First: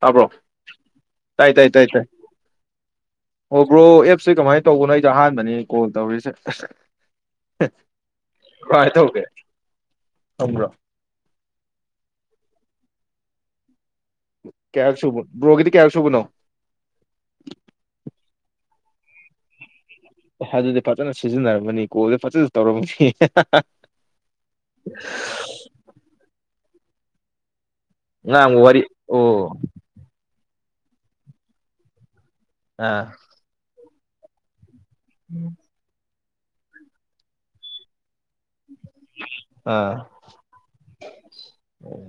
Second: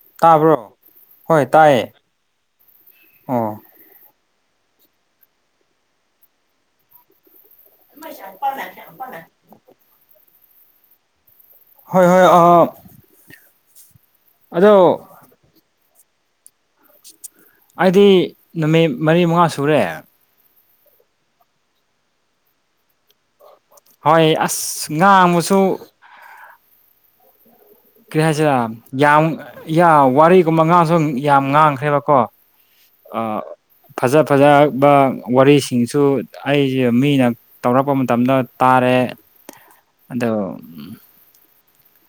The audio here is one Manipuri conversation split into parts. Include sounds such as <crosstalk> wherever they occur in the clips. ꯇꯕ꯭ꯔꯣ ꯇꯥꯕ꯭ꯔꯣ ꯍꯣꯏ ꯇꯥꯏ ꯇꯥꯏ ꯇꯥꯏ ꯇꯥꯏꯌꯦ ꯇꯥꯏ ꯑꯣ ꯕ꯭ꯔꯣ ꯑꯦꯞꯁꯦ ꯀꯃꯥꯏ ꯇꯧꯕꯅꯣ ꯑꯩꯗꯣ ꯑꯍꯥꯟꯕꯅꯤ ꯀꯣꯜ ꯇꯧꯔꯤꯁꯦ ꯀ꯭ꯔꯥꯏ ꯇꯧꯒꯦ ꯈꯪꯕ꯭ꯔꯣ ꯍꯣꯏ ꯍꯣꯏ ꯑ ꯀꯌꯥꯔꯛ ꯁꯨꯕꯣ ꯕ꯭ꯔꯣꯒꯤꯗꯤ ꯀꯌꯥꯔꯛ ꯁꯨꯕꯅꯣ <unintelligible> ꯑꯩꯗꯤ ꯅꯨꯃꯤꯠ ꯃꯔꯤ ꯃꯉꯥ ꯁꯨꯔꯦ ꯑꯦ ꯑꯗꯨꯗꯤ ꯐꯖꯅ ꯁꯤꯖꯤꯟꯅꯔꯝꯃꯅꯤ ꯀꯣꯜꯗ ꯐꯖꯅ ꯇꯧꯔꯝꯅꯤ ꯍꯣꯏ ꯑꯁ ꯉꯥꯡꯃꯁꯨ ꯀꯔꯤ ꯍꯥꯏꯁꯤꯔ ꯉꯥꯡꯕ ꯋꯥꯔꯤ ꯌꯥꯝ ꯑꯣ ꯌꯥ ꯋꯥꯔꯤꯒꯨꯝꯕ ꯉꯥꯡꯁꯨ ꯌꯥꯝ ꯉꯥꯡꯈ꯭ꯔꯦꯕꯀꯣ ꯑ ꯐꯖ ꯐꯖꯕ ꯋꯥꯔꯤ ꯁꯤꯡꯁꯨ ꯑꯩꯁꯦ ꯃꯤꯅ ꯇꯧꯔꯛꯄ ꯃꯇꯝꯗ ꯇꯥꯔꯦ ꯑꯗꯣ ꯑꯣ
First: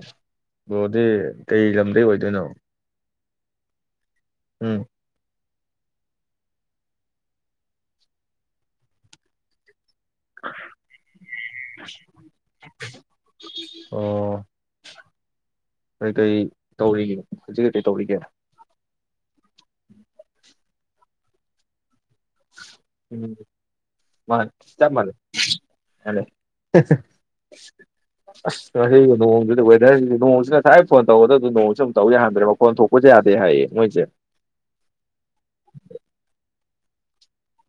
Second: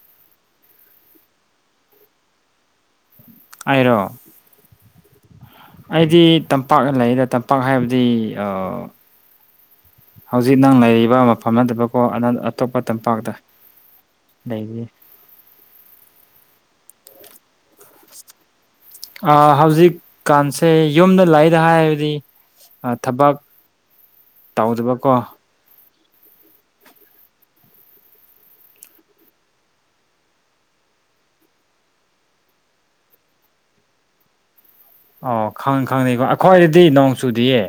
ꯕꯔꯣꯗꯤ ꯀꯩ ꯂꯝꯗꯩ ꯑꯣꯏꯗꯣꯏꯅꯣ ꯑꯩꯔꯣ ꯎꯝ ꯑꯩꯗꯤ ꯇꯝꯄꯥꯛꯅ ꯂꯩꯗ ꯇꯝꯄꯥꯛ ꯍꯥꯏꯕꯗꯤ ꯑ ꯍꯧꯖꯤꯛ ꯅꯪ ꯂꯩꯔꯤꯕ ꯃꯐꯝ ꯅꯠꯇꯕꯀꯣ ꯑꯅꯟ ꯑꯇꯣꯞꯄ ꯇꯝꯄꯥꯛꯇ ꯑꯣ ꯂꯩꯕꯅꯤ ꯀꯩꯀꯩ ꯇꯧꯔꯤꯒꯦ ꯍꯧꯖꯤꯛ ꯀꯩꯀꯩ ꯇꯧꯔꯤꯒꯦ ꯑ ꯍꯧꯖꯤꯛꯀꯥꯟꯁꯦ ꯌꯨꯝꯗ ꯂꯩꯗ ꯍꯥꯏꯕꯗꯤ ꯑ ꯎꯝ ꯊꯕꯛ ꯇꯧꯗꯕꯀꯣ ꯍꯂꯣ ꯉꯁꯤꯒꯤ ꯅꯣꯡꯗꯨꯗ ꯋꯦꯗꯔꯁꯤꯗꯤ ꯅꯣꯡꯁꯤꯅ ꯉꯁꯥꯏ ꯐꯣꯟ ꯇꯧꯒꯗꯕ ꯑꯗꯨ ꯅꯣꯡꯁꯤꯁꯨ ꯑꯝ ꯇꯧ ꯌꯥꯍꯟꯗ꯭ꯔꯦ ꯃꯈꯣꯟ ꯊꯣꯛ ꯄꯣꯠꯁꯦ ꯌꯥꯗꯦ ꯍꯥꯏꯌꯦ ꯃꯣꯏꯁꯦ ꯑꯣ ꯈꯪ ꯈꯪꯗꯦꯀꯣ ꯑꯩꯈꯣꯏꯒꯤꯗꯤ ꯅꯣꯡ ꯆꯨꯗꯤꯌꯦ꯫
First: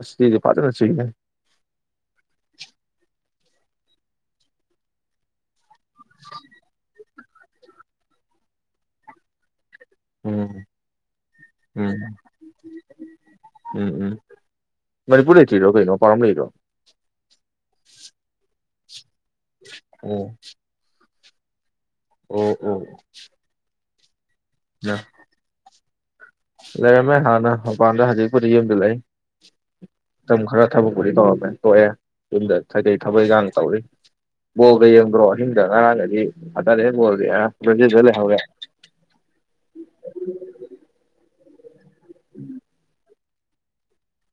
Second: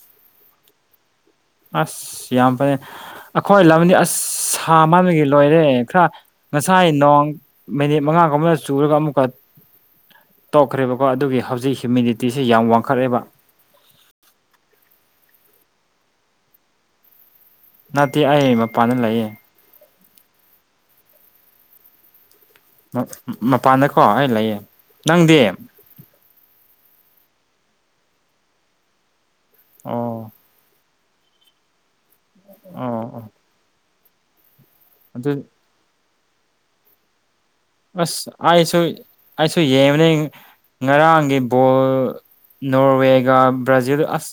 ꯑꯁ ꯁꯤꯗꯤ ꯐꯖꯅ ꯆꯨꯏꯍꯦ꯫ ꯑꯁ! ꯌꯥꯝ ꯐꯩ ꯑꯩꯈꯣꯏ ꯂꯝꯗꯤ ꯑꯁ ꯁꯥ ꯃꯥꯟꯕꯒꯤ ꯂꯣꯏꯔꯦ ꯈꯔ ꯉꯁꯥꯏ ꯅꯣꯡ ꯃꯤꯅꯤꯠ ꯃꯉꯥꯒꯨꯝꯕꯅ ꯆꯨꯔꯒ ꯑꯃꯨꯛꯀ ꯎꯝ ꯇꯣꯛꯈ꯭ꯔꯦꯕꯀꯣ ꯑꯗꯨꯒꯤ ꯍꯧꯖꯤꯛ ꯎꯝ ꯍꯤꯌꯨꯃꯤꯗꯤꯇꯤꯁꯦ ꯌꯥꯝ ꯋꯥꯡꯈꯠꯂꯦꯕ꯫ ꯎꯝ ꯎꯝ ꯃꯅꯤꯄꯨꯔ ꯂꯩꯇ꯭ꯔꯤꯔꯣ ꯀꯩꯅꯣ ꯃꯄꯥꯟꯔꯣꯝ ꯂꯩꯔꯣ꯫ ꯅꯠꯇꯦ ꯑꯩ ꯃꯄꯥꯟꯗ ꯂꯩꯌꯦ꯫ ꯑꯣ ꯑꯣ ꯑꯣ ꯃꯄꯥꯟꯗꯀꯣ ꯑꯩ ꯂꯩꯌꯦ ꯌꯥ ꯅꯪꯗꯤ ꯂꯩꯔꯝꯃꯦ ꯍꯥꯟꯅ ꯃꯄꯥꯟꯗ ꯍꯧꯖꯤꯛꯄꯨꯗꯤ ꯌꯨꯝꯗ ꯂꯩ꯫ ꯑꯣ ꯃꯇꯝ ꯈꯔ ꯊꯕꯛ ꯄꯨꯗꯤ ꯇꯧꯔꯝꯃꯦ ꯇꯣꯛꯑꯦ ꯌꯨꯝꯗ ꯀꯩꯀꯩ ꯑꯣ ꯊꯕꯛ ꯑꯣ ꯏꯪꯒꯥꯡ ꯇꯧꯔꯤ ꯕꯣꯜꯒ ꯌꯦꯡꯗ꯭ꯔꯣ ꯑꯗꯨ ꯑꯍꯤꯡꯗ ꯉꯔꯥꯡꯒꯗꯤ ꯐꯖꯔꯦ ꯕꯣꯜꯗꯤ ꯑ ꯕ꯭ꯔꯥꯖꯤꯜꯗ ꯑꯁ! ꯂꯩꯍꯧꯔꯦ ꯑꯩꯁꯨ ꯑꯩꯁꯨ ꯌꯦꯡꯕꯅꯦ ꯉꯔꯥꯡꯒꯤ ꯕꯣꯜ ꯅꯣꯔꯋꯦꯒ ꯕ꯭ꯔꯥꯖꯤꯜ ꯑꯁ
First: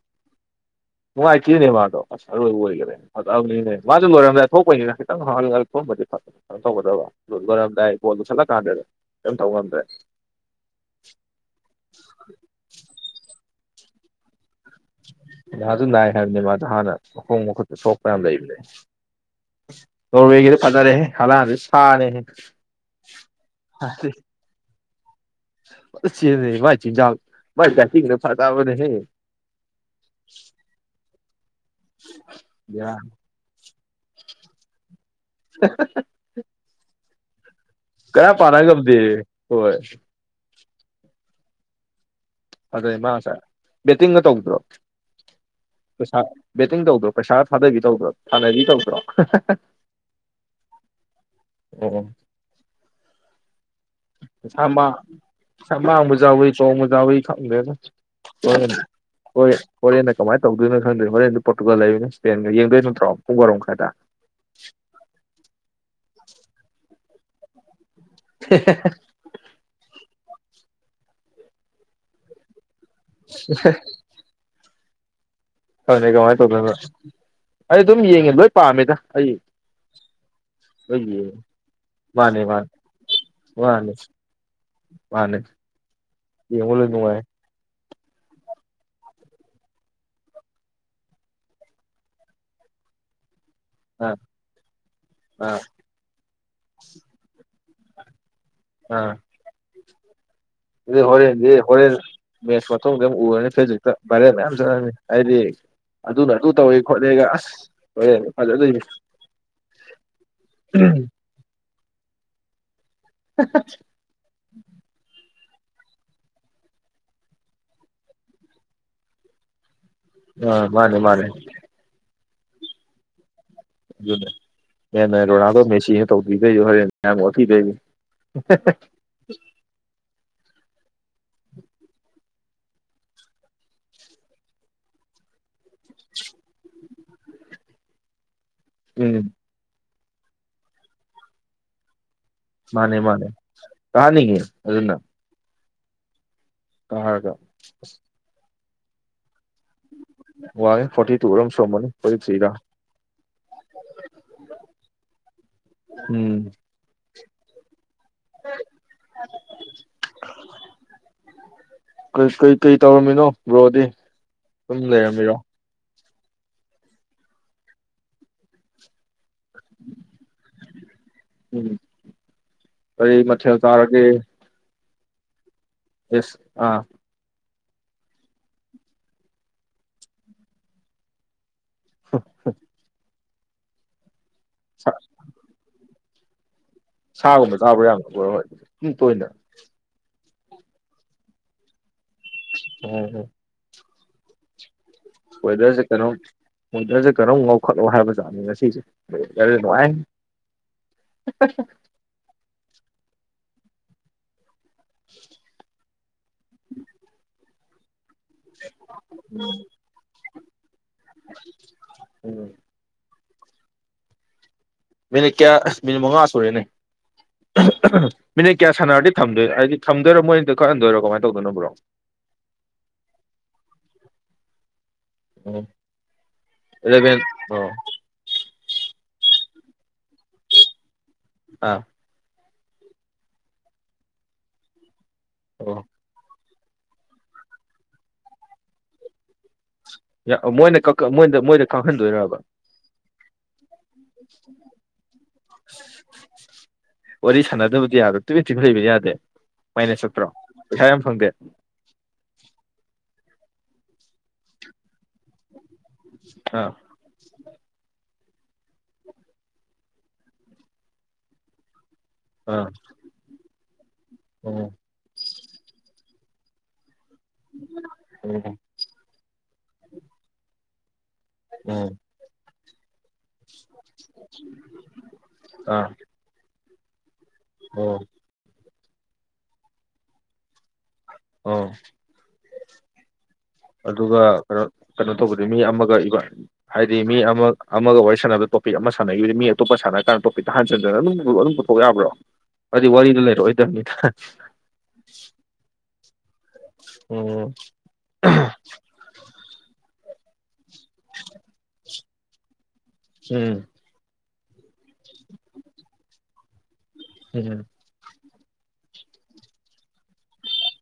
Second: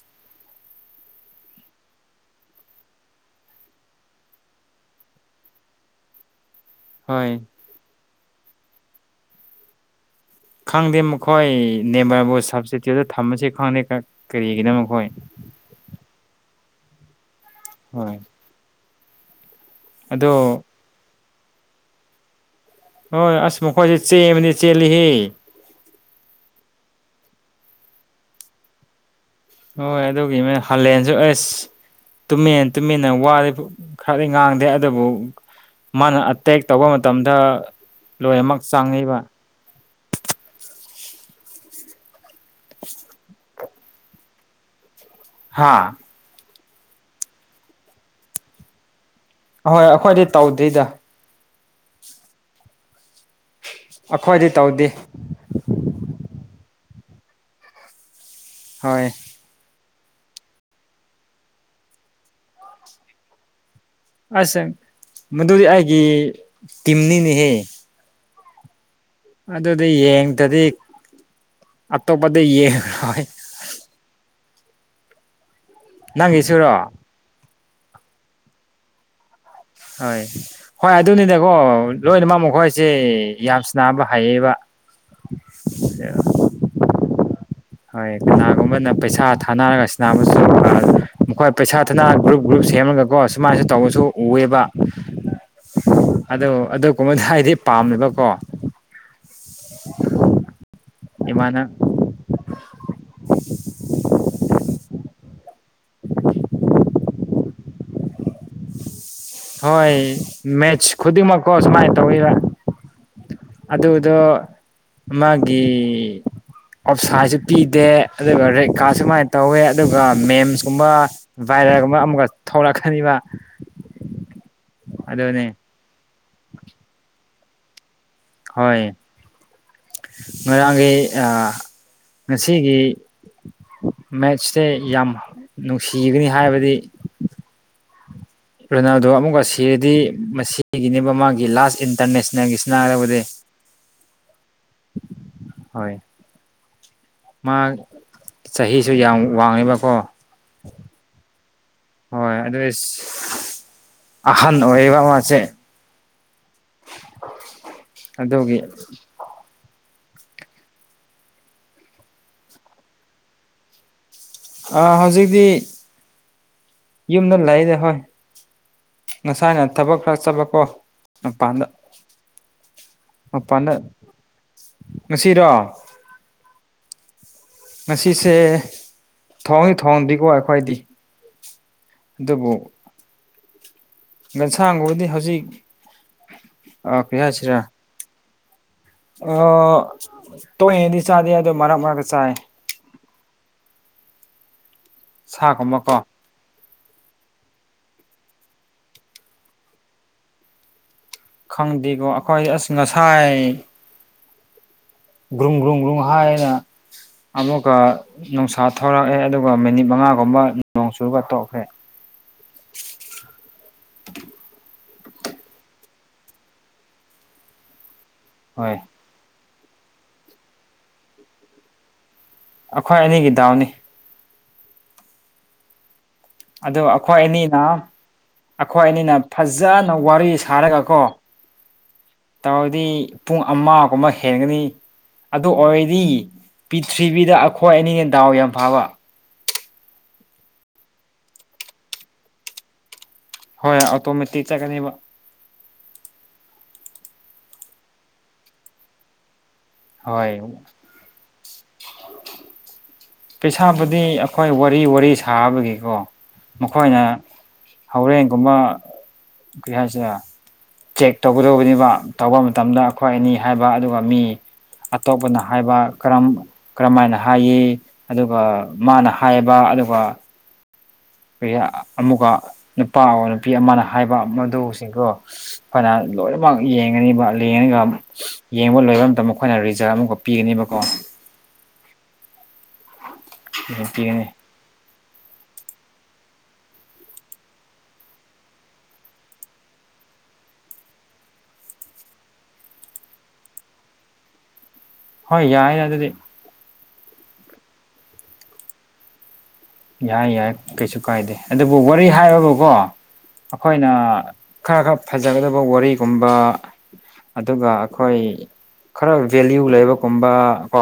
ꯅꯨꯉꯥꯏꯇꯦꯅꯦ ꯃꯥꯗꯣ ꯑꯔꯣꯏꯕ ꯑꯣꯏꯒꯔꯦꯅꯦ ꯐꯠꯖꯕꯅꯤꯅꯦ ꯃꯥꯁꯨ ꯂꯣꯏꯔꯝꯗꯥꯏ ꯊꯣꯛꯄꯩꯅꯤꯅꯦ ꯈꯤꯇꯪ <unintelligible> ꯊꯣꯡꯑꯝꯃꯗꯤ ꯐ ꯀꯩꯅꯣ ꯇꯧꯒꯗꯕ ꯍꯣꯏ ꯂꯣꯏꯔꯝꯗꯥꯏ ꯕꯣꯜꯗꯣ ꯂꯨꯁꯠꯂ ꯀꯥꯟꯗ ꯀꯩꯝ ꯇꯧ ꯉꯝꯗ꯭ꯔꯦ꯫ ꯈꯪꯗꯦ ꯃꯈꯣꯏ ꯅꯦꯝꯃꯥꯔꯕꯨ ꯁꯕꯇꯤꯇꯨ꯭ꯠꯇ ꯊꯝꯕꯁ ꯈꯪꯗꯦ ꯀꯔꯤꯒꯤꯅꯣ ꯃꯈꯣꯏ ꯅꯖꯨ ꯅꯥꯏ ꯍꯥꯏꯕꯅꯦ ꯃꯥꯗꯣ ꯍꯥꯟꯅ ꯃꯈꯣꯡ ꯃꯈꯨꯠꯇ ꯁꯣꯛꯄ ꯍꯣꯏ ꯌꯥꯝꯅ ꯂꯩꯕꯅꯦ꯫ ꯑꯗꯣ ꯅꯣꯔꯋꯦꯒꯤꯗꯤ ꯐꯖꯔꯦ ꯍꯂꯗꯦ <unintelligible> ꯍꯣꯏ ꯑꯁ ꯃꯈꯣꯏꯁꯦ ꯆꯦꯟꯕꯗꯤ ꯆꯦꯜꯂꯤꯍꯦ ꯐꯖꯅ ꯆꯦꯟꯕꯅꯦꯍꯦ ꯃꯥꯏ ꯆꯤꯟꯖꯥꯡ ꯃꯥꯏ ꯗꯥꯏꯇꯤꯡꯗꯣ ꯐꯖꯕꯅꯦꯍꯦ ꯍꯣꯏ ꯑꯗꯨꯒꯤ ꯃꯣꯏ ꯍꯥꯂꯦꯟꯁꯨ ꯑꯁ ꯇꯨꯃꯤꯟꯅ ꯕꯦꯔꯥ ꯇꯨꯃꯤꯟꯅ ꯋꯥ ꯈꯔꯗꯤ ꯉꯥꯡꯗꯦ ꯑꯗꯨꯕꯨ ꯃꯥꯅ ꯑꯦꯇꯦꯛ ꯇꯧꯕ ꯃꯇꯝꯗ ꯀꯅꯥꯝꯄꯥꯅ ꯂꯣꯏꯅꯃꯛ ꯉꯝꯗꯦ ꯆꯪꯉꯤꯕ ꯍꯣꯏ ꯑꯗꯅꯦ ꯃꯥ ꯉꯁꯥꯏ ꯕꯦꯇꯤꯡꯒ ꯇꯧꯗ꯭ꯔꯣ? ꯍꯥꯥ ꯄꯩꯁꯥ ꯕꯦꯇꯤꯡ ꯇꯧꯗ꯭ꯔꯣ ꯄꯩꯁꯥ ꯊꯥꯗꯕꯤ ꯇꯧꯗ꯭ꯔꯣ ꯊꯥꯅꯕꯤ ꯇꯧꯗ꯭ꯔꯣ ꯑꯍꯣꯏ ꯑꯩꯈꯣꯏꯗꯤ ꯇꯧꯗꯤꯗ ꯑꯣ ꯑꯩꯈꯣꯏꯗꯤ ꯄꯩꯁꯥ ꯃꯥ ꯇꯧꯗꯦ ꯄꯩꯁꯥ ꯃꯥꯥꯡꯕꯁꯨ ꯌꯥꯎ ꯏ ꯇꯣꯡꯕꯁꯨ ꯌꯥꯏ ꯈꯪꯗꯦꯗ ꯍꯣꯔꯦꯟ ꯍꯣꯏ ꯍꯣꯔꯦꯟꯅ ꯀꯃꯥꯏ ꯇꯧꯗꯣꯏꯅꯣ ꯈꯪꯗꯦ ꯍꯣꯔꯦꯟꯗꯣ ꯄꯣꯔꯇꯨꯒꯜ ꯂꯩꯕꯅꯤ ꯏꯁꯄꯦꯟꯒ ꯌꯦꯡꯗꯣꯏ ꯅꯠꯇ꯭ꯔꯣ ꯄꯨꯡ ꯋꯥꯔꯣꯝ ꯈꯥꯏꯗ ꯑꯁ ꯃꯗꯨꯗꯤ ꯑꯩꯒꯤ ꯇꯤꯝꯅꯤꯅꯦꯍꯦ ꯍ ꯑꯗꯨꯗꯤ ꯌꯦꯡꯗꯗꯤ ꯑꯇꯣꯞꯄꯗ ꯌꯦꯡꯉꯔꯣꯏ <inaudible> ꯍꯣꯏ ꯍꯣꯏ ꯀꯃꯥꯏ‌ ꯅꯪꯒꯤꯁꯨꯔꯣ ꯇꯧꯗꯣꯏꯕ ꯑꯩ ꯑꯗꯨꯝ ꯌꯦꯡꯉꯦ ꯂꯣꯏ ꯄꯥꯝꯃꯦꯗ ꯑꯩ ꯍꯣꯏ ꯍꯣꯏ ꯂꯣꯏ ꯌꯦꯡꯉꯦ ꯑꯗꯨꯅꯤꯗꯀꯣ ꯂꯣꯏꯅꯃꯛ ꯃꯥꯅꯦ ꯃꯥꯅꯦ ꯃꯈꯣꯏꯁꯦ ꯌꯥꯝ ꯃꯥꯅꯦ ꯁꯟꯅꯥꯕ ꯍꯩꯌꯦꯕ ꯃꯥꯅꯦ ꯌꯦꯡꯕ ꯂꯣꯏ ꯅꯨꯡꯉꯥꯏ ꯍꯣꯏ ꯀꯅꯥꯒꯨꯝꯕꯅ ꯄꯩꯁꯥ ꯊꯥꯅꯔꯒ ꯁꯟꯅꯥꯕꯁꯨ ꯃꯈꯣꯏ ꯄꯩꯁꯥ ꯊꯅ ꯒ꯭ꯔꯨꯞ ꯒ꯭ꯔꯨꯞ ꯁꯦꯝꯃꯒꯀꯣ ꯁꯨꯃꯥꯏꯁꯨ ꯇꯧꯑꯁꯨ ꯑꯥ ꯎꯌꯦꯕ ꯑꯥ ꯑꯗꯨ ꯑꯗꯨ ꯀꯨꯝꯕꯗ ꯍꯥꯏꯗꯤ ꯄꯥꯝꯗꯕꯀꯣ ꯑ ꯑꯗꯨ ꯍꯔꯦꯟꯗꯤ ꯏꯃꯥꯅ ꯍꯣꯔꯦꯟ ꯃꯦꯠꯁ ꯃꯊꯧꯖꯝ ꯎꯔꯅꯤ ꯐꯦꯁꯕꯨꯛꯇ ꯕꯥꯏꯔꯦꯟ ꯃꯌꯥꯝ ꯆꯠꯂꯅꯤ ꯑꯩꯗꯤ ꯑꯗꯨꯅ ꯑꯗꯨ ꯇꯧꯋꯦ ꯈꯣꯠꯂꯦꯒ ꯑꯁ ꯍꯣꯔꯦꯟ ꯐꯖꯗꯣꯏꯅꯤ ꯍꯣꯏ ꯃꯦꯁ ꯈꯨꯗꯤꯡꯃꯛ ꯀꯣ ꯁꯨꯃꯥꯏ ꯇꯧꯏꯗ ꯑꯗꯨꯗꯣ ꯃꯥꯒꯤ ꯑꯣꯞꯁꯥꯁꯨ ꯄꯤꯗꯦ ꯑꯗꯨꯒ ꯔꯦꯠꯒꯥꯁꯨ ꯃꯥꯏ ꯇꯧꯋꯦ ꯑꯗꯨꯒ ꯑ ꯃꯦꯝꯁꯀꯨꯝꯕ ꯃꯥꯅꯦ ꯃꯥꯅꯦ ꯚꯥꯏꯔꯦꯞꯒꯨꯝꯕ ꯑꯃꯨꯛꯀ ꯊꯣꯛꯂꯛꯀꯅꯤꯕ ꯑꯗꯨꯅꯦ ꯍꯦꯟꯅ ꯑꯗꯨꯅꯤ ꯔꯣꯅꯥꯜꯗꯣ ꯃꯦꯁꯤꯅ ꯇꯧꯕꯤꯗꯣꯏꯗꯨ ꯍꯣꯔꯦꯟ ꯃꯌꯥꯝ ꯑꯣꯠꯄꯤꯗꯣꯏꯅꯤ ꯍꯣꯏ ꯉꯣꯏꯔꯥꯡꯒꯤ ꯑ ꯉꯁꯤꯒꯤ ꯃꯦꯠꯁꯦ ꯌꯥꯝ ꯅꯨꯡꯁꯤꯒꯅꯤ ꯍꯥꯏꯕꯗꯤ ꯔꯣꯅꯥꯜꯗꯣ ꯎꯝ ꯑꯃꯨꯛꯀ ꯁꯤꯔꯗꯤ ꯃꯁꯤꯒꯤꯅꯦꯕ ꯃꯥꯒꯤ ꯂꯥꯁ ꯏꯟ ꯏꯟꯇꯔꯅꯦꯁꯅꯦꯜꯒꯤ ꯃꯥꯅꯦ ꯏꯁꯅꯔꯕꯨꯗꯤ ꯃꯥꯅꯦ ꯀꯥꯍꯟꯅꯤꯡꯉꯤ ꯑꯗꯨꯅ ꯍꯣꯏ ꯀꯥꯔꯒ ꯃꯥ ꯆꯍꯤꯁꯨ ꯌꯥꯝ ꯋꯥꯡꯉꯦꯕꯀꯣ ꯋꯥꯡꯉꯦ ꯐꯣꯔꯇꯤ ꯇꯨ ꯔꯝ ꯁꯨꯔꯝꯃꯅꯤ ꯍꯣꯏ ꯑꯗꯨꯍ ꯑꯍꯟ ꯑꯣꯏꯌꯦꯕ ꯃꯥꯁꯦ ꯎꯝ ꯑꯗꯨꯒꯤ <inaudible> ꯀꯩ ꯀꯩ ꯀꯩ ꯇꯧꯔꯝꯃꯤꯅꯣ ꯕ꯭ꯔꯣꯗꯤ ꯑꯗꯨꯝ ꯥꯑ ꯂꯩꯔꯝꯃꯤꯔꯣ ꯍꯧꯖꯤꯛꯇꯤ ꯌꯨꯝꯗ ꯂꯩꯗ ꯍꯣꯏ ꯉꯁꯥꯏꯅ ꯊꯕꯛ ꯈꯔ ꯆꯠꯂꯀꯣ ꯃꯄꯥꯟꯗ ꯎꯝ ꯀꯔꯤ ꯃꯊꯦꯜ ꯃꯄꯥꯟꯗ ꯆꯥꯔꯒꯦ ꯉꯁꯤꯔꯣ ꯏꯁ ꯑꯥ ꯉꯁꯤꯁꯦ ꯊꯣꯡ ꯊꯣꯡꯗꯦꯒꯣ ꯑꯈꯣꯏꯗꯤ ꯑꯗꯨꯕꯨ ꯁꯥ ꯉꯥꯁꯥꯡꯕꯨꯗꯤ ꯍꯧꯖꯤꯛ ꯀꯔꯤ ꯁꯥꯒꯨꯝꯕ ꯆꯥꯕ ꯌꯥꯕ꯭ꯔ ꯕꯣꯔ ꯍꯣꯏ ꯑꯗꯨꯝ ꯇꯣꯏꯅ ꯑ ꯇꯣꯏꯅꯗꯤ ꯆꯥꯗꯦ ꯑꯗꯣ ꯃꯔꯛ ꯃꯔꯛ ꯆꯥꯏ ꯑꯣ ꯋꯦꯗꯔꯖꯦ ꯁꯥꯒꯨꯝꯕꯀꯣ ꯀꯩꯅꯣꯝ ꯋꯦꯗꯔꯖꯦ ꯀꯩꯅꯣꯝ ꯉꯧꯈꯠꯂꯣ ꯍꯥꯏꯕꯖꯥꯠꯅꯤ ꯉꯁꯤꯁꯦ ꯋꯦꯗ꯭ꯔ ꯅꯨꯡꯉꯥꯏ ꯈꯪꯗꯦꯀꯣ ꯑꯈꯣꯏ ꯑꯁ ꯉꯁꯥꯏ ꯒ꯭ꯔꯨꯡ ꯒ꯭ꯔꯨꯡ ꯒ꯭ꯔꯨꯡ ꯍꯥꯏꯅ ꯑꯃꯨꯛꯀ ꯅꯨꯡꯁꯥ ꯊꯣꯔꯛꯑꯦ ꯑꯗꯨꯒ ꯃꯤꯅꯤꯠ ꯃꯉꯥꯒꯨꯝꯕ ꯅꯣꯡ ꯆꯨꯔꯒ ꯇꯣꯛꯈ꯭ꯔꯦ ꯎꯝ ꯃꯤꯅꯤꯠ ꯀꯌꯥ ꯑꯁ ꯃꯤꯅꯤꯠ ꯃꯉꯥ ꯁꯨꯔꯦꯅꯦ ꯃꯤꯅꯤꯠ ꯀꯌꯥ ꯍꯣꯏ ꯁꯥꯟꯅꯔꯗꯤ ꯊꯝꯗꯣꯏ ꯑꯥꯏꯗꯤ ꯊꯝꯗꯣꯏꯔ ꯃꯣꯏꯅꯗ ꯈꯛꯍꯟꯗꯣꯏꯔ ꯀꯃꯥꯏ ꯇꯧꯗꯣꯏꯅꯣ ꯕ꯭ꯔꯣ ꯑꯈꯣꯏ ꯑꯅꯤꯒꯤ ꯗꯥꯎꯅꯤ ꯑꯣ ꯑꯗꯣ ꯑꯩꯈꯣꯏ ꯑꯦꯂꯚꯦꯟ ꯑꯅꯤꯅ ꯑꯩꯈꯣꯏ ꯑꯅꯤꯅ ꯐꯖꯅ ꯋꯥꯔꯤ ꯁꯥꯔꯒ ꯀꯣ ꯑꯥ ꯇꯧꯔꯗꯤ ꯄꯨꯡ ꯑꯃꯒꯨꯝꯕ ꯍꯦꯟꯒꯅꯤ ꯑꯗꯨ ꯑꯣꯏꯔꯗꯤ ꯄꯤꯔꯤꯊꯤꯕꯤꯗ ꯑꯩꯈꯣꯏ ꯑꯅꯤꯅ ꯗꯥꯎ ꯌꯥꯝ ꯐꯥꯕ ꯃꯣꯏꯅ ꯀꯥꯡ ꯃꯣꯏꯗ ꯀꯥꯍꯟꯗꯣꯏꯔꯕ ꯍꯣꯏ ꯑꯣꯇꯣꯃꯦꯇꯤꯛ ꯆꯠꯀꯅꯦꯕ ꯋꯥꯔꯤ ꯁꯥꯟꯅꯗꯕꯗꯤ ꯌꯥꯔꯣꯏ ꯇꯨꯃꯤꯟ ꯇꯨꯃꯤꯟ ꯂꯩꯕꯗꯤ ꯌꯥꯗꯦ ꯃꯥꯏꯅꯦꯁ ꯆꯠꯇ꯭ꯔꯣ ꯍꯣꯏ ꯄꯩꯁꯥ ꯌꯥꯝ ꯐꯪꯗꯦ ꯄꯩꯁꯥꯕꯨꯗꯤ ꯑꯩꯈꯣꯏ ꯋꯥꯔꯤ ꯋꯥꯔꯤ ꯁꯥꯕꯒꯤꯀꯣ ꯑꯥ ꯃꯈꯣꯏꯅ ꯍꯣꯔꯦꯟꯒꯨꯝꯕ ꯀꯩ ꯍꯥꯏꯁꯦꯔꯥ ꯆꯦꯛ ꯇꯧꯒꯗꯧꯕꯅꯤꯕ ꯇꯧꯕ ꯑꯥ ꯃꯇꯝꯗ ꯑꯩꯈꯣꯏ ꯑꯅꯤ ꯍꯥꯏꯕ ꯑꯗꯨꯒ ꯃꯤ ꯎꯝ ꯑꯇꯣꯞꯄꯅ ꯍꯥꯏꯕ ꯀꯔꯝ ꯀꯔꯝꯃꯥꯏꯅ ꯍꯥꯏꯌꯦ ꯑꯗꯨꯒ ꯎꯝ ꯃꯥꯅ ꯍꯥꯏꯕ ꯑꯗꯨꯒ ꯎꯝ ꯑꯃꯨꯛꯀ ꯅꯨꯄꯥ ꯅꯨꯄꯤ ꯑꯃꯅ ꯍꯥꯏꯕ ꯃꯗꯨꯁꯤꯡꯗꯣ ꯑꯥ ꯑꯩꯈꯣꯏꯅ ꯂꯣꯏꯅꯃꯛ ꯌꯦꯡꯉꯅꯤꯕ ꯂꯦꯡꯉꯒ ꯑꯣ ꯌꯦꯡꯕ ꯂꯣꯏꯕ ꯃꯇꯝꯗ ꯃꯈꯣꯏꯅ ꯔꯤꯖꯜ ꯑꯃꯨꯀꯥ ꯄꯤꯒꯅꯤꯕꯀꯣ ꯑꯣ ꯑꯗꯨꯒ ꯄꯤꯒꯅꯤ ꯀꯩꯅꯣ ꯀꯩꯅꯣ ꯇꯧꯕꯗꯤ ꯃꯤ ꯑꯃꯒ ꯏꯕ ꯍꯥꯏꯗꯤ ꯃꯤ ꯑꯃ ꯑꯃꯒ ꯋꯥꯔꯤ ꯁꯥꯟꯅꯕ ꯍꯥꯏꯗꯤ ꯃꯤ ꯑꯃꯒ ꯋꯥꯔꯤ ꯁꯅꯕꯗꯣ ꯇꯣꯄꯤꯛ ꯑꯃ ꯁꯥꯟꯅꯈꯤꯕꯗꯤ ꯃꯤ ꯑꯇꯣꯞꯄꯥꯟꯅ ꯀꯥꯟꯗ ꯇꯣꯄꯤꯛꯇ ꯍꯟꯖꯤꯟꯗꯅ ꯑꯗꯨꯝ ꯍꯥꯏꯗꯤ ꯋꯥꯔꯤꯗꯨ ꯂꯩꯔꯛꯑꯣꯏꯗꯕꯅꯤꯗ ꯍꯣꯏ ꯌꯥꯏ ꯑꯗꯨꯗꯤ ꯎꯝ ꯌꯥꯏ ꯌꯥꯏ ꯀꯩꯁꯨ ꯀꯥꯏꯗꯦ ꯑꯗꯨꯕꯨ ꯋꯥꯔꯤ ꯍꯥꯏꯔꯒꯀꯣ ꯎꯝ ꯑꯩꯈꯣꯏ ꯈꯔ ꯈꯔ ꯐꯖꯒꯗꯕ ꯋꯥꯔꯤꯒꯨꯝꯕ ꯎꯝ ꯑꯗꯨꯒ ꯑꯩꯈꯣꯏ ꯈꯔ ꯚꯦꯂꯌꯨ ꯂꯩꯕꯒꯨꯝꯕ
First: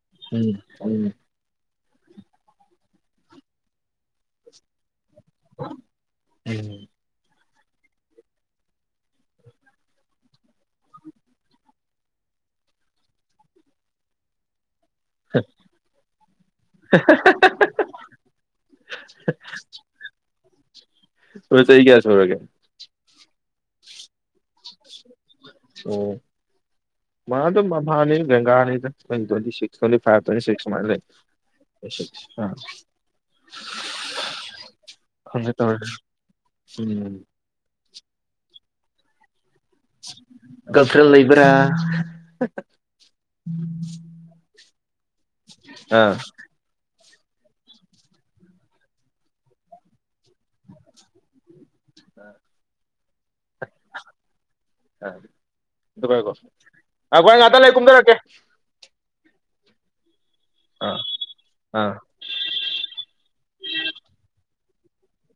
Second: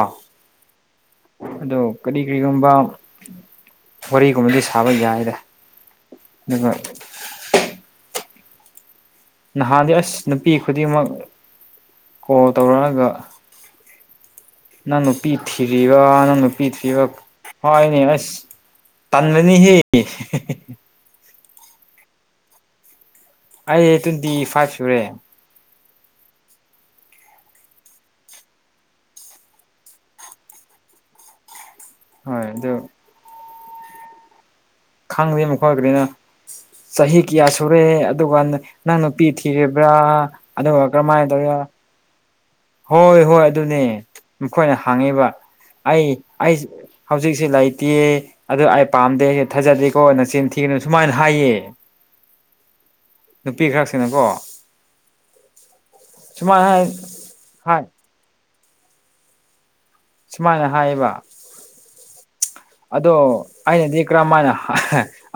<inaudible> ꯑꯗꯣ ꯀꯔꯤ ꯀꯔ꯭ꯤꯒꯨꯝꯕ ꯋꯥꯔꯤꯒꯨꯝꯕꯗꯤ ꯁꯥꯕ ꯌꯥꯏꯗꯦ ꯑꯗꯨꯒ ꯎꯝ ꯅꯍꯥꯟꯗꯤ ꯑꯁ ꯅꯨꯄꯤ ꯈꯨꯗꯤꯡꯃꯛ ꯀꯣꯜ ꯇꯧꯔꯛꯑꯒ ꯅꯪ ꯅꯨꯄꯤ ꯊꯤꯔꯤꯔ ꯅꯪ ꯅꯨꯄꯤ ꯊꯤꯔꯤꯔ ꯍꯥꯏꯅꯦ ꯑꯁ ꯇꯥꯟꯂꯅꯤꯍꯦ ꯆꯍꯤ ꯀꯌꯥ ꯁꯨꯔꯒꯦ ꯑꯩ ꯇ꯭ꯨꯋꯦꯟꯇꯤ ꯐꯥꯏꯚ ꯁꯨꯔꯦ ꯑꯣ ꯃꯥꯗꯨꯝ ꯑꯝꯍꯅꯤꯗ ꯂꯦꯡꯒꯥꯅꯤꯗ twenty six twenty five twenty six ꯁꯨꯃꯥꯏ ꯂꯩ ꯍꯣꯏ ꯑꯗꯨ <unintelligible> ꯈꯪꯗꯦ ꯈꯪꯒꯦ ꯃꯈꯣꯏ ꯇꯧꯔꯦ ꯀ꯭ꯔꯤꯅ ꯆꯍꯤ ꯎꯝ ꯀꯌꯥ ꯁꯨꯔꯦ ꯑꯗꯨꯒ ꯅꯪ ꯅꯨꯄꯤ ꯊꯤꯔꯤꯕ꯭ꯔꯥ ꯑꯗꯨꯒ ꯒꯔꯜꯐ꯭ꯔꯦꯟ ꯀꯔꯝꯃꯥꯏ ꯇꯧꯔꯤꯔ ꯂꯩꯕ꯭ꯔꯥ? ꯍꯣꯏ ꯍꯣꯏ ꯑꯗꯨꯅꯦ ꯃꯈꯣꯏꯅ ꯍꯥꯡꯉꯤꯕ ꯑꯩ ꯑꯥ ꯑꯩꯁ ꯍꯧꯖꯤꯛꯁꯦ ꯂꯩꯇꯦ ꯑꯗꯨ ꯑꯩ ꯄꯥꯝꯗꯦ ꯊꯥꯖꯗꯦꯀꯣ ꯅꯆꯤꯟ ꯊꯤꯒꯅꯨ ꯁꯨꯃꯥꯏꯅ ꯍꯥꯏꯌꯦ <inaudible> ꯅꯨꯄꯤ ꯈꯔꯁꯤꯅꯀꯣ ꯁꯨꯃꯥꯏꯅ ꯑꯈꯣ ꯑꯩ ꯉꯍꯥꯛꯇꯪ ꯂꯩ ꯍꯥꯏ ꯀꯨꯝꯗꯔꯛꯀꯦ ꯁꯨꯃꯥꯏꯅ ꯑꯥ ꯍꯥꯏꯌꯦꯕ ꯑꯥ ꯑꯗꯣ ꯑꯩꯅꯗꯤ ꯀꯔꯝꯃꯥꯏꯅ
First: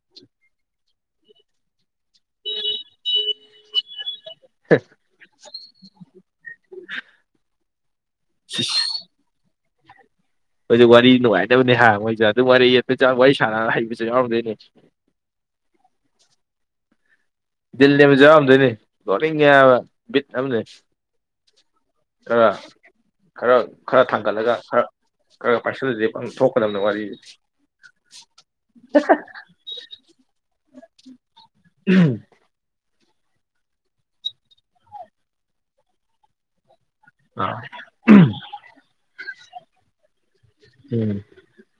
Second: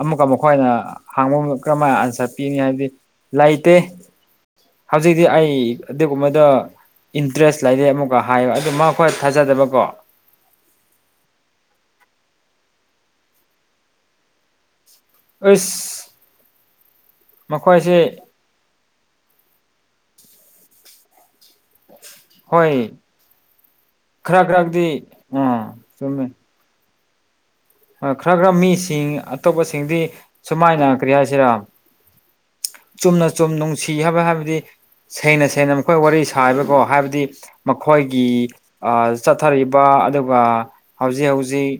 ꯑꯃꯨꯛꯀ ꯃꯈꯣꯏꯅ <unintelligible> ꯀꯔꯝꯃꯥꯏ ꯑꯟꯁꯔ ꯄꯤꯅꯤ ꯍꯥꯏꯕꯗꯤ ꯂꯩꯇꯦ ꯍꯧꯖꯤꯛꯇꯤ ꯑꯩ ꯑꯗꯨꯒꯨꯝꯕꯗꫭ ꯏꯟꯇꯔꯦꯁ ꯂꯩꯔꯦ ꯑꯃꯨꯛꯀ ꯍꯥꯏꯕ ꯑꯗꯨ ꯁꯤꯁ ꯃꯥ ꯍꯣꯏ ꯊꯥꯖꯗꯕꯀꯣ <unintelligible> ꯋꯥꯔꯤ ꯅꯨꯡꯉꯥꯏꯇꯕꯅꯦ ꯍꯥꯏ ꯃꯣꯏꯖꯨ ꯑꯗꯨ ꯋꯥꯔꯤ <unintelligible> ꯋꯥꯔꯤ ꯁꯥꯟꯅ ꯍꯩꯕꯖꯨ ꯌꯥꯎꯔꯝꯗꯣꯏꯅꯦ ꯑꯩꯁ ꯗꯤꯜ ꯂꯦꯟꯕꯖꯨ ꯌꯥꯎꯔꯝꯗꯣꯏꯅꯤ ꯅꫭꯛꯅꯤꯡꯉꯦꯕ ꯕꯤꯠ ꯑꯃꯅꯦ ꯈꯔ ꯍꯣꯏ ꯈꯔ ꯈꯔ ꯊꯥꯡꯒꯠꯂꯒ ꯈꯔ ꯈꯔꯗꯤ ꯈꯔ ꯎꯝ ꯄꯥꯏꯁꯤꯜꯂꯗꯤ ꯆꯨꯝꯃꯦ ꯄꯪꯊꫭꯛ <unintelligible> ꯋꯥꯔꯤ ꯈꯔ ꯈꯔ ꯃꯤꯁꯤꯡ ꯑꯇꯣꯞꯄꯁꯤꯡꯗꯤ ꯁꯨꯃꯥꯏꯅ ꯀꯔꯤ ꯍꯥꯏꯁꯤꯔꯥ ꯆꯨꯝꯅ ꯆꯨꯝ ꯅꯨꯡꯁꯤ ꯍꯥꯏꯕ ꯍꯥꯏꯕꯗꯤ ꯁꯦꯡꯅ ꯁꯦꯡꯅ ꯃꯈꯣꯏ ꯋꯥꯔꯤ ꯁꯥꯕꯀꯣ ꯍꯥꯏꯕꯗꯤ ꯑꯥ ꯃꯈꯣꯏꯒꯤ ꯑꯥ‌ ꯆꯠꯊꯔꯤꯕ ꯑꯗꯨꯒ ꯎꯝ ꯍꯧꯖꯤꯛ ꯍꯧꯖꯤꯛ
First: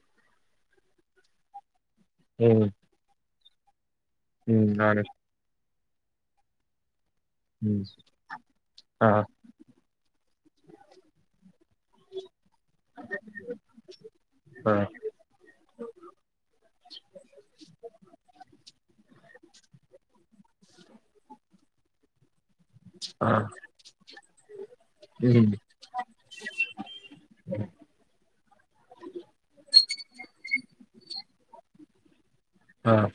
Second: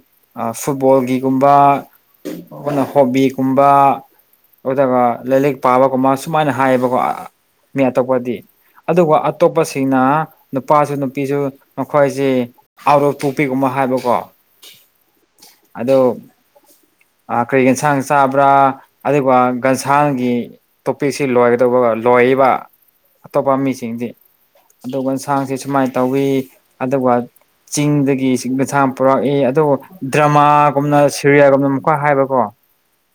ꯐꯨꯠꯕꯣꯜꯒꯤꯒꯨꯝꯕ ꯎꯝ ꯑꯩꯈꯣꯏꯅ ꯍꯣꯕꯤꯒꯨꯝꯕ ꯎꯝ ꯑꯗꯨꯒ ꯃꯥꯅꯦ ꯂꯥꯏꯂꯤꯛ ꯄꯥꯕꯒꯨꯝꯕ ꯁꯨꯃꯥꯏꯅ ꯍꯥꯏꯌꯦꯕꯀꯣ ꯎꯝ ꯃꯤ ꯑꯇꯣꯞꯄꯗꯤ ꯑꯗꯨꯒ ꯑꯥ ꯑꯇꯣꯞꯄꯁꯤꯡꯅ ꯅꯨꯄꯥꯁꯨ ꯅꯨꯄꯤꯁꯨ ꯃꯈꯣꯏꯖꯦ ꯑꯥꯎꯠ ꯑꯣꯐ ꯄꯣꯛꯄꯤꯒꯨꯝꯕ ꯍꯥꯏꯕꯀꯣ <unintelligible> ꯑꯗꯣ ꯑꯥ ꯀꯔꯤ ꯌꯦꯟꯁꯥꯡ ꯆꯥꯕ꯭ꯔꯥ ꯑꯗꯨꯒ ꯒꯟꯁꯥꯡꯒꯤ ꯇꯣꯄꯤꯛꯁꯤ ꯂꯣꯏꯒꯗꯧꯕ ꯂꯣꯏꯌꯦꯕ ꯑꯥ ꯑꯇꯣꯞꯄ ꯃꯤꯁꯤꯡꯗꯤ ꯑꯗꯨꯒ ꯎꯝ ꯌꯦꯟꯁꯥꯡꯁꯤ ꯁꯨꯃꯥꯏꯅ ꯇꯧꯋꯤ ꯑꯗꯨꯒ ꯆꯤꯡꯗꯒꯤ <unintelligible> ꯄꯨꯔꯛꯏ ꯑꯗꯨꯒ ꯗ꯭ꯔꯃꯥꯒꯨꯝꯅ ꯁꯦꯔꯦꯌꯦꯜꯒꯨꯝꯅ ꯀ ꯍꯥꯏꯕꯀꯣ ꯑꯥ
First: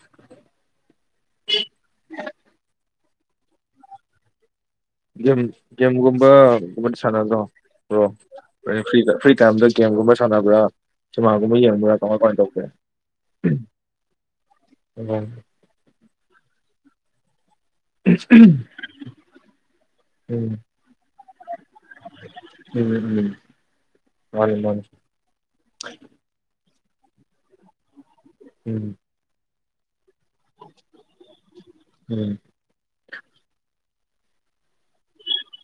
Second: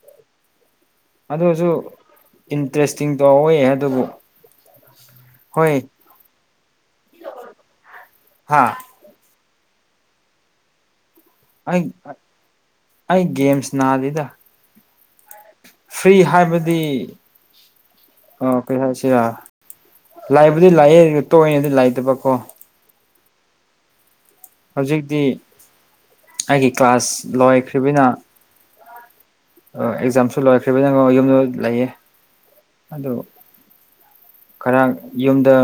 ꯑꯗꯨꯁꯨ ꯏꯟꯇꯔꯦꯁꯇꯤꯡ ꯇꯩꯋꯦ ꯑꯗꯨꯕꯨ ꯒꯦꯝ ꯍꯣꯏ ꯒꯦꯝꯒꯨꯝꯕꯒꯨꯝꯕꯗꯤ ꯁꯥꯟꯅꯗ꯭ꯔꯣ ꯍꯥ ꯕꯔꫭ ꯐ꯭ꯔꯤꯗ ꯐ꯭ꯔꯤ ꯇꯥꯏꯝꯗ ꯀꯦꯝꯒꯨꯝꯕ ꯁꯥꯟꯅꯕ꯭ꯔꯥ ꯁꯤꯃꯥꯒꯨꯝꯕ ꯑꯩ ꯌꯦꯡꯕ꯭ꯔꯥ ꯀꯃꯥꯏ ꯀꯃꯥꯏꯅ ꯇꯧꯒꯦ ꯑꯩ ꯒꯦꯝꯁ ꯅꯥꯗꯦꯗ <unintelligible> ꯐ꯭ꯔꯤ ꯍꯥꯏꯕꯗꯤ ꯑꯣ ꯀꯩ ꯍꯥꯏꯁꯤꯔ ꯎꯝ ꯂꯥꯏꯕꯨꯗꯤ ꯂꯥꯛꯑꯦ ꯇꯣꯏꯅꯗꯤ ꯂꯥꯏꯇꯕꯀꯣ ꯎꯝ ꯃꯥꯅꯤ ꯃꯥꯅꯤ ꯍꯧꯖꯤꯛꯇꯤ ꯑꯩꯒꯤ ꯀ꯭ꯂꯥꯁ ꯂꯣꯏꯈ꯭ꯔꯤꯕꯤꯅ ꯎꯝ ꯑꯣ ꯑꯦꯛꯖꯥꯝꯁꯨ ꯂꯣꯏꯈ꯭ꯔꯤꯕꯤꯅꯉꫭ ꯌꯨꯝꯗ ꯂꯩꯌꯦ ꯎꯝ ꯑꯗꫭ ꯈꯔ ꯌꯨꯝꯗ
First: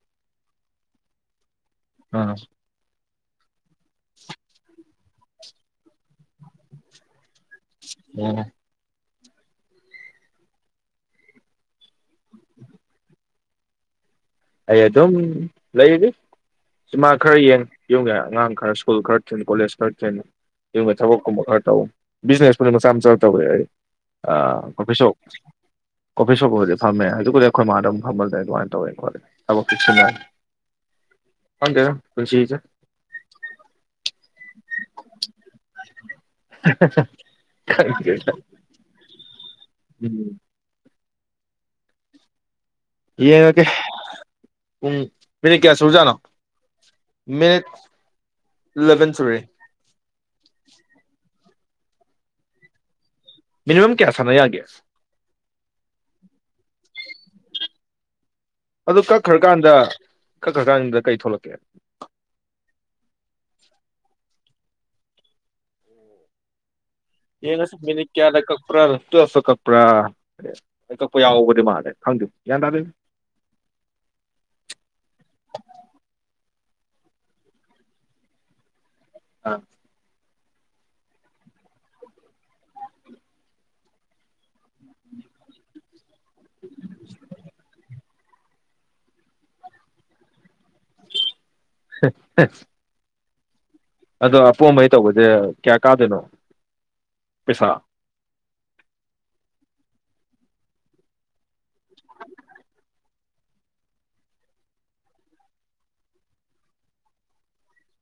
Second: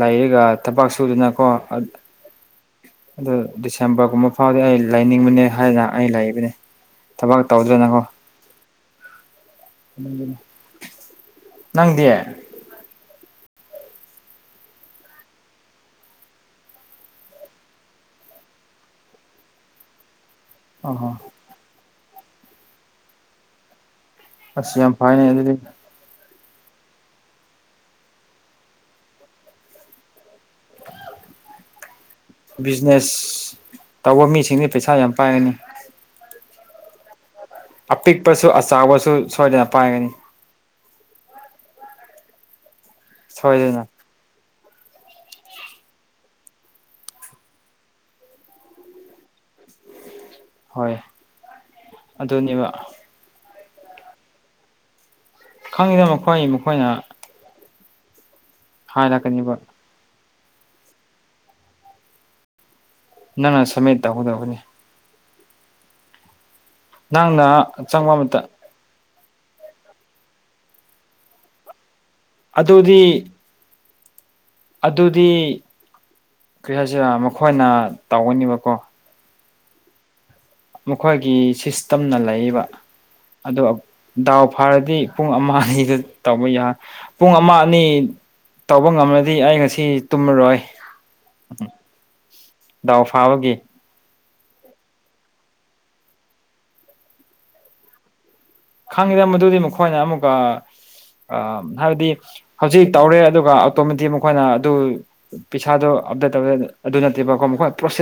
ꯂꯩꯔꯒ ꯊꯕꯛ ꯁꯨꯗꯅꯀꯣ <unintelligible> ꯑꯗꯨ ꯗꯤꯁꯦꯝꯕꯔꯒꯨꯝꯕ ꯐꯥꯎꯗꯤ ꯑꯩ ꯂꯩꯅꯤꯡꯕꯅꯦ ꯍꯥꯏꯅ ꯑꯩ ꯂꯩꯕꯅꯤ ꯊꯕꯛ ꯇꯧꯗ꯭ꯔꯦꯅꯀꯣ ꯑꯣ ꯅꯪꯗꯤ ꯑꯩ ꯑꯗꯨꯝ ꯂꯩꯔꯤ ꯁꯤꯃꯥ ꯈꯔ ꯌꯦꯡ ꯌꯨꯝꯒꯤ ꯑꯉꯥꯡ ꯈꯔ ꯁ꯭ꯀꯨꯜ ꯈꯔ ꯊꯤꯟ ꯀꯣꯂꯦꯖ ꯈꯔ ꯊꯤꯟ ꯌꯨꯝꯒꯤ ꯑꯣꯍꯣ ꯊꯕꯛꯀꯨꯝꯕ ꯈꯔ ꯇꯧ ꯕꯤꯖꯤꯅꯦꯁꯄꯨꯗꯤ ꯃꯆꯥ ꯃꯆꯥ ꯇꯧꯔꯦ ꯑꯩ ꯑꯥ ꯑꯁ ꯌꯥꯝ ꯀꫭꯐꯤꯁꯣꯝ ꯐꯩꯅꯦ ꯑꯗꯨꯗꯤ ꯀꯣꯐꯤ ꯁꯣꯞꯕꯨꯗꯤ ꯐꯝꯃꯦ ꯑꯗꯨꯕꯨꯗꯤ ꯑꯩꯈꯣꯏ ꯃꯥꯗ ꯑꯃꯨꯛ ꯐꯝꯍꯜꯂꯦ ꯑꯗꯨꯃꯥꯏꯅ ꯇꯧꯋꯦ ꯈꯣꯠꯂꯦ ꯊꯕꯛ ꯆꯠꯁꯤꯅ ꯈꯪꯗꯦꯅ ꯕꯤꯖꯤꯅꯦꯁ ꯇꯧꯕ ꯃꯤꯁꯤꯡꯗꯤ ꯄꯩꯁꯥ ꯌꯥꯝ ꯄꯥꯏꯔꯅꯤ <unintelligible> ꯈꯪꯗꯦꯗ ꯑꯄꯤꯛꯄꯁꯨ ꯑꯆꯕꯁꯨ ꯁꯣꯏꯗꯅ ꯄꯥꯏꯒꯅꯤ ꯎꯝ ꯌꯦꯡꯉꯒꯦ ꯁꯣꯏꯗꯅ ꯄꯨꯡ ꯃꯤꯅꯤꯠ ꯀꯌꯥ ꯁꯨꯖꯥꯠꯅꯣ ꯃꯤꯅꯤꯠ ꯏꯂꯚꯦꯟ ꯁꯨꯔꯦ ꯍꯣꯏ ꯑꯗꯨꯅꯦꯕ ꯃꯤꯅꯤꯃꯝ ꯀꯌꯥ ꯁꯅꯥ ꯌꯥꯒꯦ ꯈꯪꯉꯤꯗꯅ ꯃꯈꯣꯏ ꯃꯈꯣꯏꯅ ꯑꯗꯨ ꯍꯥꯏꯔꯛꯀꯅꯤꯕ ꯀꯛꯈ꯭ꯔꯀꯥꯟꯗ ꯀꯛꯈ꯭ꯔꯀꯥꯟꯗꯨꯗ ꯀꯩ ꯊꯣꯛꯂꯛꯀꯦ ꯅꯪꯅ ꯁꯃꯤꯠ ꯇꯧꯒꯗꯧꯕꯅꯤ ꯅꯪꯅ ꯌꯦꯡꯉꯁꯤ ꯃꯤꯅꯤꯠ ꯆꯪꯕ ꯀꯌꯥꯗ ꯃꯇꯝ ꯀꯛ ꯄ꯭ꯔꯥ ꯇꯨꯌꯦꯠꯇ ꯀꯛꯄ꯭ꯔꯥ ꯀꯛꯄ ꯌꯥꯎꯕꯗꯤ ꯃꯥꯜꯂꯦ ꯈꯪꯗꯦ ꯒ꯭ꯌꯥꯟ ꯇꯥꯗꯦ ꯑꯗꯨꯗꯤ ꯑꯗꯨꯗꯤ ꯀꯔꯤ ꯍꯥꯏꯁꯤꯔ ꯃꯈꯣꯏꯅ ꯇꯧꯒꯅꯦꯕꯀꯣ ꯑꯥ ꯃꯈꯣꯏꯒꯤ ꯁꯤꯁꯇꯦꯝꯅ ꯂꯩꯕ ꯑꯗꯣ ꯗꯥꯎ ꯐꯥꯔꯗꯤ ꯄꯨꯡ ꯑꯃ ꯑꯅꯤꯗ ꯇꯧꯕ ꯌꯥ ꯄꯨꯡ ꯑꯃ ꯑꯅꯤ ꯇꯧꯕ ꯉꯝꯔꯗꯤ ꯑꯩ ꯉꯁꯤ ꯇꯨꯝꯃꯔꯣꯏ ꯎꯝ <unintelligible> ꯗꯥꯎ ꯐꯥꯕꯒꯤ ꯑꯗꯣ ꯑꯄꯣꯝꯕꯩ ꯇꯧꯕꯁꯦ ꯀꯌꯥ ꯀꯥꯞꯗꯣꯏꯅꯣ ꯄꯩꯁꯥ ꯈꯪꯉꯤꯗ ꯃꯗꯨꯗꯤ ꯃꯈꯣꯏꯅ ꯑꯃꯨꯛꯀ ꯍꯥꯏꯕꯗꯤ ꯍꯧꯖꯤꯛ ꯇꯧꯔꯦ ꯑꯗꯨꯒ ꯑꯣꯇꯣꯃꯦꯇꯤꯛ ꯃꯈꯣꯏꯅ ꯑꯗꯨ ꯄꯩꯁꯥꯗꯣ ꯑꯞꯗꯦꯠ ꯇꯧ ꯑꯗꯨ ꯅꯠꯇꯦꯕꯀꯣ ꯃꯈꯣꯏ ꯄ꯭ꯔꯣꯁꯦꯁ